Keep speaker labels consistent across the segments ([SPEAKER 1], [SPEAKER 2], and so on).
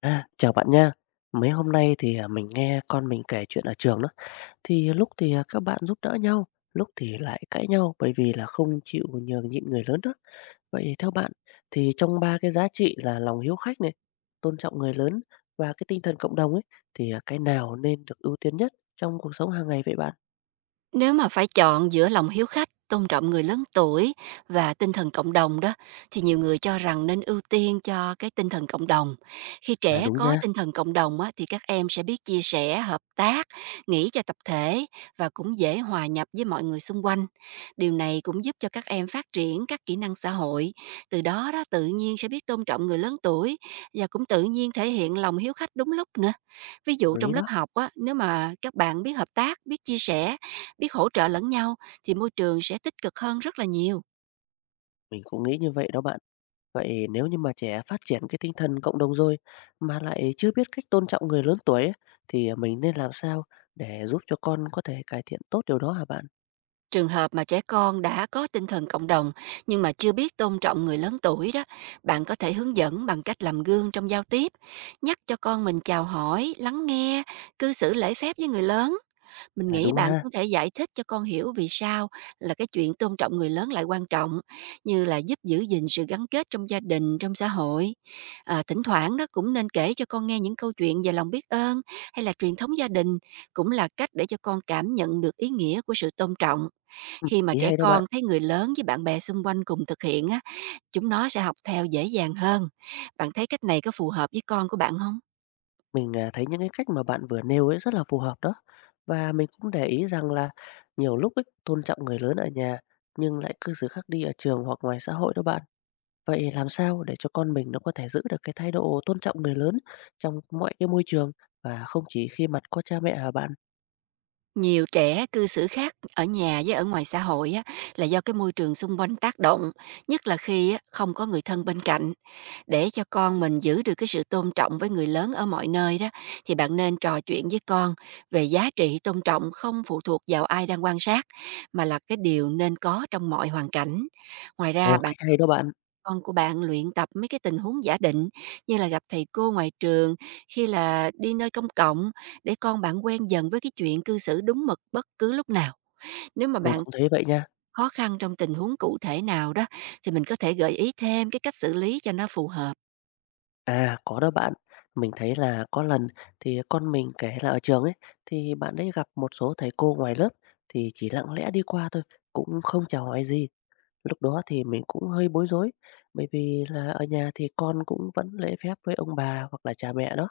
[SPEAKER 1] À, chào bạn nha. Mấy hôm nay mình nghe con mình kể chuyện ở trường đó. Lúc thì các bạn giúp đỡ nhau, lúc thì lại cãi nhau bởi vì là không chịu nhường nhịn người lớn đó. Vậy theo bạn thì trong ba cái giá trị là lòng hiếu khách này, tôn trọng người lớn và cái tinh thần cộng đồng ấy cái nào nên được ưu tiên nhất trong cuộc sống hàng ngày vậy bạn?
[SPEAKER 2] Nếu mà phải chọn giữa lòng hiếu khách, tôn trọng người lớn tuổi và tinh thần cộng đồng đó, thì nhiều người cho rằng nên ưu tiên cho cái tinh thần cộng đồng. Khi
[SPEAKER 1] À
[SPEAKER 2] trẻ
[SPEAKER 1] đúng
[SPEAKER 2] có
[SPEAKER 1] nha,
[SPEAKER 2] tinh thần cộng đồng á, thì các em sẽ biết chia sẻ, hợp tác, nghĩ cho tập thể và cũng dễ hòa nhập với mọi người xung quanh. Điều này cũng giúp cho các em phát triển các kỹ năng xã hội. Từ đó đó tự nhiên sẽ biết tôn trọng người lớn tuổi và cũng tự nhiên thể hiện lòng hiếu khách đúng lúc nữa. Ví dụ
[SPEAKER 1] hợp lý
[SPEAKER 2] trong lớp
[SPEAKER 1] đó.
[SPEAKER 2] học á, nếu mà các bạn biết hợp tác, biết chia sẻ, biết hỗ trợ lẫn nhau thì môi trường sẽ tích cực hơn rất là nhiều.
[SPEAKER 1] Mình cũng nghĩ như vậy đó bạn. Vậy nếu như mà trẻ phát triển cái tinh thần cộng đồng rồi mà lại chưa biết cách tôn trọng người lớn tuổi ấy, thì mình nên làm sao để giúp cho con có thể cải thiện tốt điều đó hả bạn?
[SPEAKER 2] Trường hợp mà trẻ con đã có tinh thần cộng đồng nhưng mà chưa biết tôn trọng người lớn tuổi đó, bạn có thể hướng dẫn bằng cách làm gương trong giao tiếp, nhắc cho con mình chào hỏi, lắng nghe, cư xử lễ phép với người lớn. Mình
[SPEAKER 1] Là
[SPEAKER 2] nghĩ
[SPEAKER 1] đúng
[SPEAKER 2] bạn
[SPEAKER 1] ha.
[SPEAKER 2] cũng có thể giải thích cho con hiểu vì sao là cái chuyện tôn trọng người lớn lại quan trọng, như là giúp giữ gìn sự gắn kết trong gia đình, trong xã hội. À, thỉnh thoảng đó cũng nên kể cho con nghe những câu chuyện về lòng biết ơn hay là truyền thống gia đình, cũng là cách để cho con cảm nhận được ý nghĩa của sự tôn trọng.
[SPEAKER 1] Ừ,
[SPEAKER 2] Khi mà
[SPEAKER 1] ý
[SPEAKER 2] trẻ
[SPEAKER 1] hay đó bạn.
[SPEAKER 2] con thấy người lớn với bạn bè xung quanh cùng thực hiện á, chúng nó sẽ học theo dễ dàng hơn. Bạn thấy cách này có phù hợp với con của bạn không?
[SPEAKER 1] Mình thấy những cái cách mà bạn vừa nêu ấy rất là phù hợp đó. Và mình cũng để ý rằng là nhiều lúc ấy, tôn trọng người lớn ở nhà nhưng lại cư xử khác đi ở trường hoặc ngoài xã hội đó bạn. Vậy làm sao để cho con mình nó có thể giữ được cái thái độ tôn trọng người lớn trong mọi cái môi trường và không chỉ khi mặt có cha mẹ hả bạn?
[SPEAKER 2] Nhiều trẻ cư xử khác ở nhà với ở ngoài xã hội á, là do cái môi trường xung quanh tác động, nhất là khi á, không có người thân bên cạnh. Để cho con mình giữ được cái sự tôn trọng với người lớn ở mọi nơi đó, thì bạn nên trò chuyện với con về giá trị tôn trọng không phụ thuộc vào ai đang quan sát, mà là cái điều nên có trong mọi hoàn cảnh. Ngoài
[SPEAKER 1] Ồ,
[SPEAKER 2] ra, bạn
[SPEAKER 1] cách hay đó bạn,
[SPEAKER 2] con của bạn luyện tập mấy cái tình huống giả định, như là gặp thầy cô ngoài trường, khi là đi nơi công cộng, để con bạn quen dần với cái chuyện cư xử đúng mực bất cứ lúc nào. Nếu mà
[SPEAKER 1] mình
[SPEAKER 2] bạn
[SPEAKER 1] cũng thấy vậy nha.
[SPEAKER 2] khó khăn trong tình huống cụ thể nào đó, thì mình có thể gợi ý thêm cái cách xử lý cho nó phù hợp.
[SPEAKER 1] À, có đó bạn, mình thấy là có lần thì con mình kể là ở trường ấy, thì bạn ấy gặp một số thầy cô ngoài lớp thì chỉ lặng lẽ đi qua thôi, cũng không chào hỏi gì. Lúc đó thì mình cũng hơi bối rối, bởi vì là ở nhà thì con cũng vẫn lễ phép với ông bà hoặc là cha mẹ đó.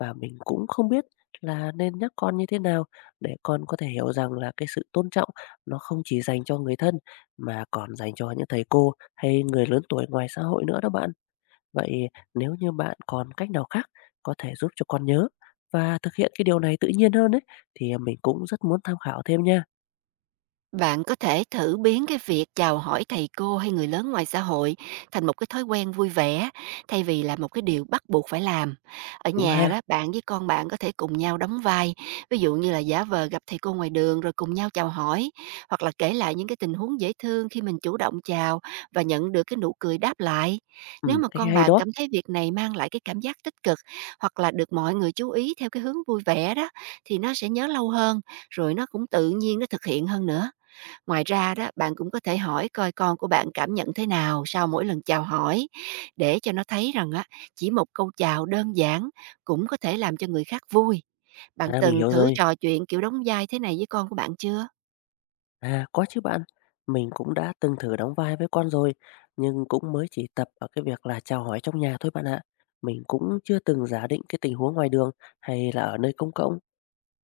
[SPEAKER 1] Và mình cũng không biết là nên nhắc con như thế nào để con có thể hiểu rằng là cái sự tôn trọng nó không chỉ dành cho người thân mà còn dành cho những thầy cô hay người lớn tuổi ngoài xã hội nữa đó bạn. Vậy nếu như bạn còn cách nào khác có thể giúp cho con nhớ và thực hiện cái điều này tự nhiên hơn ấy thì mình cũng rất muốn tham khảo thêm nha.
[SPEAKER 2] Bạn có thể thử biến cái việc chào hỏi thầy cô hay người lớn ngoài xã hội thành một cái thói quen vui vẻ, thay vì là một cái điều bắt buộc phải làm. Ở
[SPEAKER 1] Đúng
[SPEAKER 2] nhà
[SPEAKER 1] ha?
[SPEAKER 2] đó, bạn với con bạn có thể cùng nhau đóng vai, ví dụ như là giả vờ gặp thầy cô ngoài đường rồi cùng nhau chào hỏi, hoặc là kể lại những cái tình huống dễ thương khi mình chủ động chào và nhận được cái nụ cười đáp lại. Nếu mà
[SPEAKER 1] Cách
[SPEAKER 2] con
[SPEAKER 1] hay
[SPEAKER 2] bạn
[SPEAKER 1] đó.
[SPEAKER 2] cảm thấy việc này mang lại cái cảm giác tích cực, hoặc là được mọi người chú ý theo cái hướng vui vẻ đó, thì nó sẽ nhớ lâu hơn, rồi nó cũng tự nhiên nó thực hiện hơn nữa. Ngoài ra đó, bạn cũng có thể hỏi coi con của bạn cảm nhận thế nào sau mỗi lần chào hỏi, để cho nó thấy rằng á, chỉ một câu chào đơn giản cũng có thể làm cho người khác vui. Bạn
[SPEAKER 1] À, mình
[SPEAKER 2] từng
[SPEAKER 1] hiểu
[SPEAKER 2] thử
[SPEAKER 1] rồi.
[SPEAKER 2] trò chuyện kiểu đóng vai thế này với con của bạn chưa?
[SPEAKER 1] À, có chứ bạn. Mình cũng đã từng thử đóng vai với con rồi, nhưng cũng mới chỉ tập ở cái việc là chào hỏi trong nhà thôi bạn ạ. Mình cũng chưa từng giả định cái tình huống ngoài đường hay là ở nơi công cộng.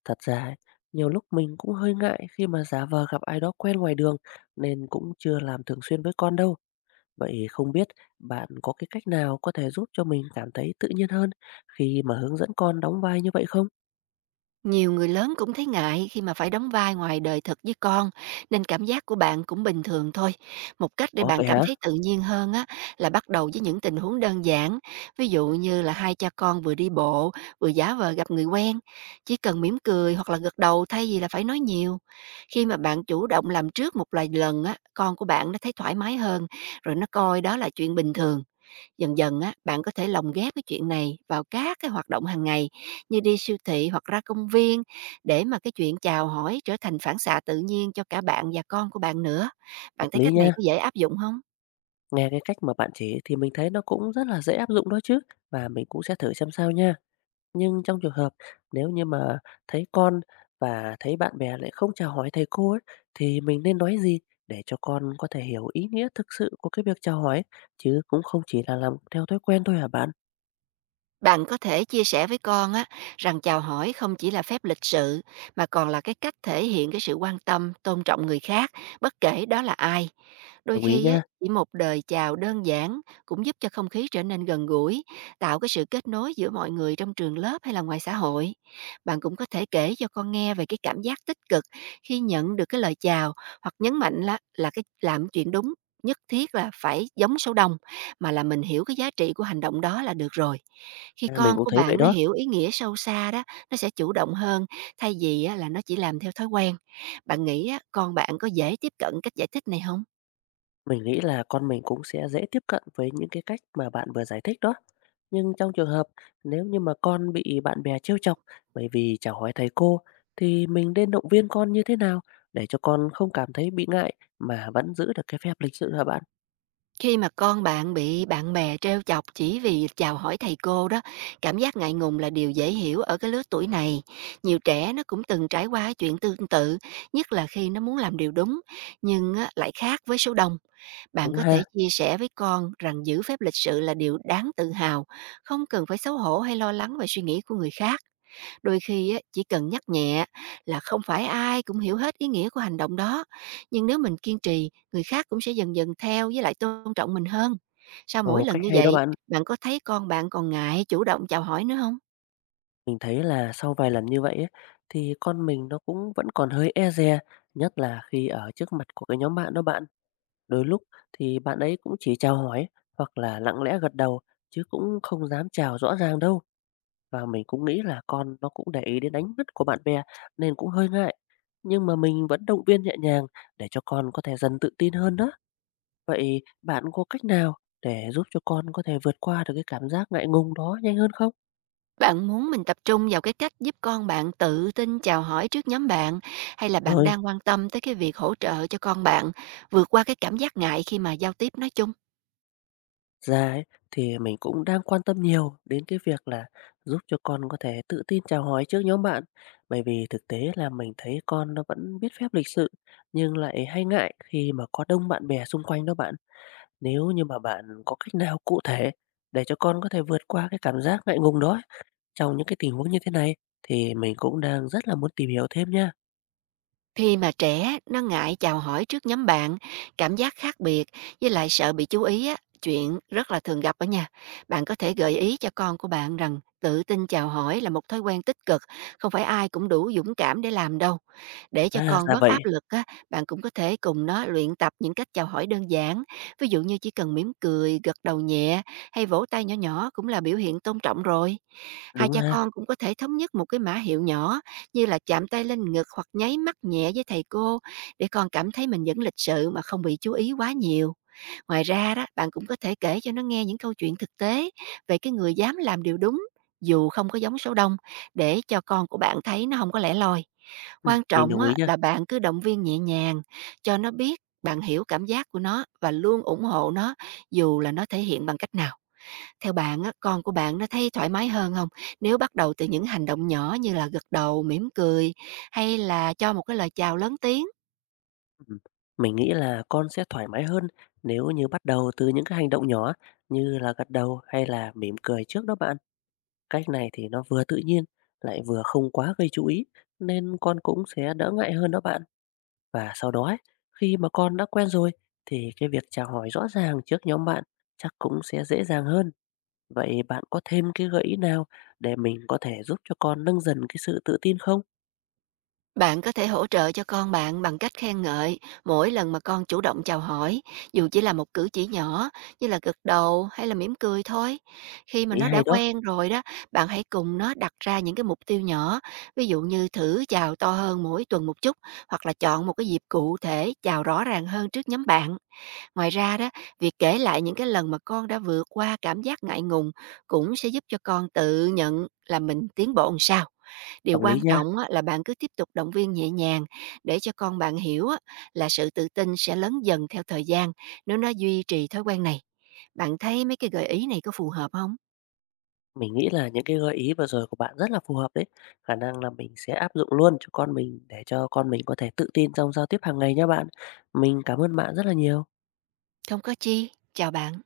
[SPEAKER 1] Thật ra ấy, nhiều lúc mình cũng hơi ngại khi mà giả vờ gặp ai đó quen ngoài đường nên cũng chưa làm thường xuyên với con đâu. Vậy không biết bạn có cái cách nào có thể giúp cho mình cảm thấy tự nhiên hơn khi mà hướng dẫn con đóng vai như vậy không?
[SPEAKER 2] Nhiều người lớn cũng thấy ngại khi mà phải đóng vai ngoài đời thực với con, nên cảm giác của bạn cũng bình thường thôi. Một cách để
[SPEAKER 1] Có vậy
[SPEAKER 2] bạn cảm
[SPEAKER 1] hả?
[SPEAKER 2] thấy tự nhiên hơn á, là bắt đầu với những tình huống đơn giản, ví dụ như là hai cha con vừa đi bộ, vừa giả vờ gặp người quen, chỉ cần mỉm cười hoặc là gật đầu thay vì là phải nói nhiều. Khi mà bạn chủ động làm trước một vài lần á, con của bạn nó thấy thoải mái hơn, rồi nó coi đó là chuyện bình thường. Dần dần á, bạn có thể lồng ghép cái chuyện này vào các cái hoạt động hàng ngày, như đi siêu thị hoặc ra công viên, để mà cái chuyện chào hỏi trở thành phản xạ tự nhiên cho cả bạn và con của bạn nữa.
[SPEAKER 1] Hợp
[SPEAKER 2] Bạn thấy
[SPEAKER 1] lý
[SPEAKER 2] cách này
[SPEAKER 1] nha.
[SPEAKER 2] có dễ áp dụng không?
[SPEAKER 1] Nghe cái cách mà bạn chỉ thì mình thấy nó cũng rất là dễ áp dụng đó chứ, và mình cũng sẽ thử xem sao nha. Nhưng trong trường hợp nếu như mà thấy con và thấy bạn bè lại không chào hỏi thầy cô ấy, thì mình nên nói gì để cho con có thể hiểu ý nghĩa thực sự của cái việc chào hỏi, chứ cũng không chỉ là làm theo thói quen thôi hả bạn?
[SPEAKER 2] Bạn có thể chia sẻ với con á, rằng chào hỏi không chỉ là phép lịch sự, mà còn là cái cách thể hiện cái sự quan tâm, tôn trọng người khác, bất kể đó là ai. Đôi
[SPEAKER 1] Đồng ý
[SPEAKER 2] khi á,
[SPEAKER 1] nha,
[SPEAKER 2] chỉ một đời chào đơn giản cũng giúp cho không khí trở nên gần gũi, tạo cái sự kết nối giữa mọi người trong trường lớp hay là ngoài xã hội. Bạn cũng có thể kể cho con nghe về cái cảm giác tích cực khi nhận được cái lời chào, hoặc nhấn mạnh là cái làm chuyện đúng nhất thiết là phải giống số đông, mà là mình hiểu cái giá trị của hành động đó là được rồi. Khi
[SPEAKER 1] à, mình
[SPEAKER 2] con
[SPEAKER 1] cũng
[SPEAKER 2] của
[SPEAKER 1] thấy vậy
[SPEAKER 2] bạn nó
[SPEAKER 1] đó.
[SPEAKER 2] hiểu ý nghĩa sâu xa đó, nó sẽ chủ động hơn, thay vì á, là nó chỉ làm theo thói quen. Bạn nghĩ á, con bạn có dễ tiếp cận cách giải thích này không?
[SPEAKER 1] Mình nghĩ là con mình cũng sẽ dễ tiếp cận với những cái cách mà bạn vừa giải thích đó. Nhưng trong trường hợp nếu như mà con bị bạn bè trêu chọc bởi vì chả hỏi thầy cô thì mình nên động viên con như thế nào để cho con không cảm thấy bị ngại mà vẫn giữ được cái phép lịch sự hả bạn?
[SPEAKER 2] Khi mà con bạn bị bạn bè trêu chọc chỉ vì chào hỏi thầy cô đó, cảm giác ngại ngùng là điều dễ hiểu ở cái lứa tuổi này. Nhiều trẻ nó cũng từng trải qua cái chuyện tương tự, nhất là khi nó muốn làm điều đúng nhưng á, lại khác với số đông. Bạn
[SPEAKER 1] Đúng
[SPEAKER 2] có thể
[SPEAKER 1] ha?
[SPEAKER 2] chia sẻ với con rằng giữ phép lịch sự là điều đáng tự hào, không cần phải xấu hổ hay lo lắng về suy nghĩ của người khác. Đôi khi á, chỉ cần nhắc nhẹ là không phải ai cũng hiểu hết ý nghĩa của hành động đó. Nhưng nếu mình kiên trì, người khác cũng sẽ dần dần theo với lại tôn trọng mình hơn. Sau mỗi
[SPEAKER 1] Ồ,
[SPEAKER 2] lần
[SPEAKER 1] cách
[SPEAKER 2] như
[SPEAKER 1] hay đó
[SPEAKER 2] vậy,
[SPEAKER 1] bạn.
[SPEAKER 2] bạn có thấy con bạn còn ngại chủ động chào hỏi nữa không?
[SPEAKER 1] Mình thấy là sau vài lần như vậy ấy, thì con mình nó cũng vẫn còn hơi e dè, nhất là khi ở trước mặt của cái nhóm bạn đó bạn. Đôi lúc thì bạn ấy cũng chỉ chào hỏi hoặc là lặng lẽ gật đầu chứ cũng không dám chào rõ ràng đâu. Và mình cũng nghĩ là con nó cũng để ý đến ánh mắt của bạn bè nên cũng hơi ngại. Nhưng mà mình vẫn động viên nhẹ nhàng để cho con có thể dần tự tin hơn đó. Vậy bạn có cách nào để giúp cho con có thể vượt qua được cái cảm giác ngại ngùng đó nhanh hơn không?
[SPEAKER 2] Bạn muốn mình tập trung vào cái cách giúp con bạn tự tin chào hỏi trước nhóm bạn, hay là bạn
[SPEAKER 1] Rồi.
[SPEAKER 2] đang quan tâm tới cái việc hỗ trợ cho con bạn vượt qua cái cảm giác ngại khi mà giao tiếp nói chung?
[SPEAKER 1] Ra ấy, thì mình cũng đang quan tâm nhiều đến cái việc là giúp cho con có thể tự tin chào hỏi trước nhóm bạn. Bởi vì thực tế là mình thấy con nó vẫn biết phép lịch sự, nhưng lại hay ngại khi mà có đông bạn bè xung quanh đó bạn. Nếu như mà bạn có cách nào cụ thể để cho con có thể vượt qua cái cảm giác ngại ngùng đó ấy, trong những cái tình huống như thế này, thì mình cũng đang rất là muốn tìm hiểu thêm nha.
[SPEAKER 2] Khi mà trẻ nó ngại chào hỏi trước nhóm bạn, cảm giác khác biệt với lại sợ bị chú ý á, chuyện rất là thường gặp ở nhà. Bạn có thể gợi ý cho con của bạn rằng tự tin chào hỏi là một thói quen tích cực, không phải ai cũng đủ dũng cảm để làm đâu. Để cho
[SPEAKER 1] À,
[SPEAKER 2] con
[SPEAKER 1] ra
[SPEAKER 2] bớt
[SPEAKER 1] vậy,
[SPEAKER 2] áp lực á, bạn cũng có thể cùng nó luyện tập những cách chào hỏi đơn giản, ví dụ như chỉ cần mỉm cười, gật đầu nhẹ hay vỗ tay nhỏ nhỏ cũng là biểu hiện tôn trọng rồi. Hai
[SPEAKER 1] đúng
[SPEAKER 2] cha
[SPEAKER 1] ha.
[SPEAKER 2] con cũng có thể thống nhất một cái mã hiệu nhỏ, như là chạm tay lên ngực hoặc nháy mắt nhẹ với thầy cô, để con cảm thấy mình vẫn lịch sự mà không bị chú ý quá nhiều. Ngoài ra đó, bạn cũng có thể kể cho nó nghe những câu chuyện thực tế về cái người dám làm điều đúng dù không có giống số đông, để cho con của bạn thấy nó không có lẻ loi.
[SPEAKER 1] Ừ,
[SPEAKER 2] Quan
[SPEAKER 1] mình
[SPEAKER 2] trọng
[SPEAKER 1] đồng
[SPEAKER 2] á,
[SPEAKER 1] ý nha.
[SPEAKER 2] là bạn cứ động viên nhẹ nhàng cho nó biết bạn hiểu cảm giác của nó và luôn ủng hộ nó, dù là nó thể hiện bằng cách nào. Theo bạn á, con của bạn nó thấy thoải mái hơn không, nếu bắt đầu từ những hành động nhỏ như là gật đầu, mỉm cười hay là cho một cái lời chào lớn tiếng?
[SPEAKER 1] Ừm, mình nghĩ là con sẽ thoải mái hơn nếu như bắt đầu từ những cái hành động nhỏ như là gật đầu hay là mỉm cười trước đó bạn. Cách này thì nó vừa tự nhiên lại vừa không quá gây chú ý nên con cũng sẽ đỡ ngại hơn đó bạn. Và sau đó ấy, khi mà con đã quen rồi thì cái việc chào hỏi rõ ràng trước nhóm bạn chắc cũng sẽ dễ dàng hơn. Vậy bạn có thêm cái gợi ý nào để mình có thể giúp cho con nâng dần cái sự tự tin không?
[SPEAKER 2] Bạn có thể hỗ trợ cho con bạn bằng cách khen ngợi mỗi lần mà con chủ động chào hỏi, dù chỉ là một cử chỉ nhỏ như là gật đầu hay là mỉm cười thôi. Khi mà
[SPEAKER 1] Ý
[SPEAKER 2] nó
[SPEAKER 1] hay
[SPEAKER 2] đã
[SPEAKER 1] đó,
[SPEAKER 2] quen rồi đó, bạn hãy cùng nó đặt ra những cái mục tiêu nhỏ, ví dụ như thử chào to hơn mỗi tuần một chút, hoặc là chọn một cái dịp cụ thể chào rõ ràng hơn trước nhóm bạn. Ngoài ra đó, việc kể lại những cái lần mà con đã vượt qua cảm giác ngại ngùng cũng sẽ giúp cho con tự nhận là mình tiến bộ làm sao.
[SPEAKER 1] hợp
[SPEAKER 2] Điều
[SPEAKER 1] lý
[SPEAKER 2] quan
[SPEAKER 1] nha.
[SPEAKER 2] trọng á, là bạn cứ tiếp tục động viên nhẹ nhàng để cho con bạn hiểu á, là sự tự tin sẽ lớn dần theo thời gian nếu nó duy trì thói quen này. Bạn thấy mấy cái gợi ý này có phù hợp không?
[SPEAKER 1] Mình nghĩ là những cái gợi ý vừa rồi của bạn rất là phù hợp đấy. Khả năng là mình sẽ áp dụng luôn cho con mình để cho con mình có thể tự tin trong giao tiếp hàng ngày nha bạn. Mình cảm ơn bạn rất là nhiều.
[SPEAKER 2] Không có chi. Chào bạn.